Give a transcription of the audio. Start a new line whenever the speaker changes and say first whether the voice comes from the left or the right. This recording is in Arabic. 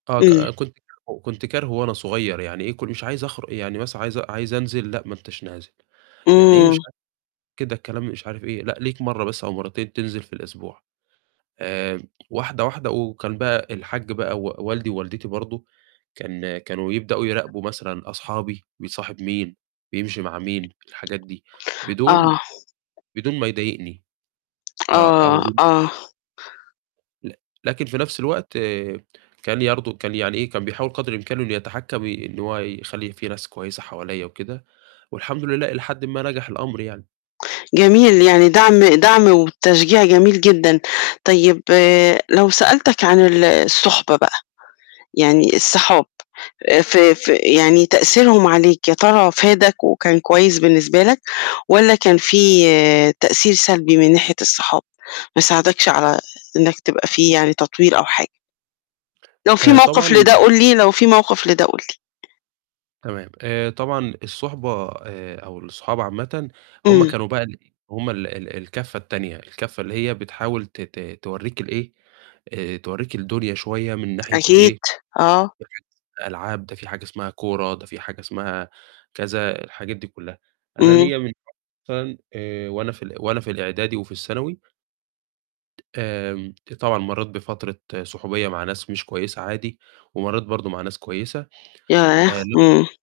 right: آه، ك
left: إمم.
right: كنت كارهُه، كنت كارهُه وأنا صغيّر يعني إيه كن مش عايز أخرُ يعني مثلًا عايز أ عايز أنزل، لأ، ما أنتش نازل، يعني إيه،
left: إمم.
right: مش [unintelligible] كده الكلام مش عارف إيه، لأ، ليك مرّه بس أو مرّتين تنزِل في الأسبوع. آمم واحدة، واحدة وكان بقى الحاج بقى و والدي ووالدتي برضه، كان كانوا يبدأوا يراقبوا مثلًا أصحابي، بيصاحب مين؟ بيمشي مع مين؟ الحاجات دي بدون
left: آه.
right: بدون ما يضايقني، آه، أو
left: آه،
right: بد
left: آه.
right: لك لكن في نَفْس الوقت كان برضه، كان يعني إيه، كان بيحاول قَدر إمكانُه إنه يتحكّم ي إن هو يخلّي في ناس كويسة حواليّا وكده، والحمد لله إلى حدٍ ما نَجح الأمر يعني.
left: جميل، يعني دَعم دَعم وتشجيع جميل جدًا، طيب، لو سألتك عن ال الصُحبة بقى، يعني الصحاب آآ، في في يعني تأثيرهم عليك، يا ترى فادَك وكان كويس بالنسبة لك، والَّا كان في تأثير سلبي من ناحية الصحاب، ما ساعدكش على إنّك تبقى فيه يعني تطوير أو حاجة؟ لو في
right: آآ،
left: موقِف
right: طبعًا
left: لده قُل لي لو في موقِف لده قُل لي.
right: تمام، آآ طبعًا الصُحبة آآ، أو الصحاب عامةً هم
left: إمم.
right: كانوا بقى الإيه هم ال ال الكفّة التانية، الكفّة اللي هي بتحاول ت ت تورّيك ال إيه، آآ، تورّيك الدنيا شوية من ناحية ال
left: أكيد،
right: إيه،
left: آه.
right: ناحية الألعاب، ده في حاجة اسمها كورة، ده في حاجة اسمها كذا، الحاجات دي كُلّها. أنا
left: إمم.
right: ليّا من مثلًا آآ، وأنا في ال وأنا في الإعدادي وفي الثانوي آمم آآ، طبعًا مرّيت بفترة صُحوبية مع ناس مش كويسة عادي، ومرّيت برضه مع ناس كويسة. آآ،
left: ياه!
right: لو
left: إمم.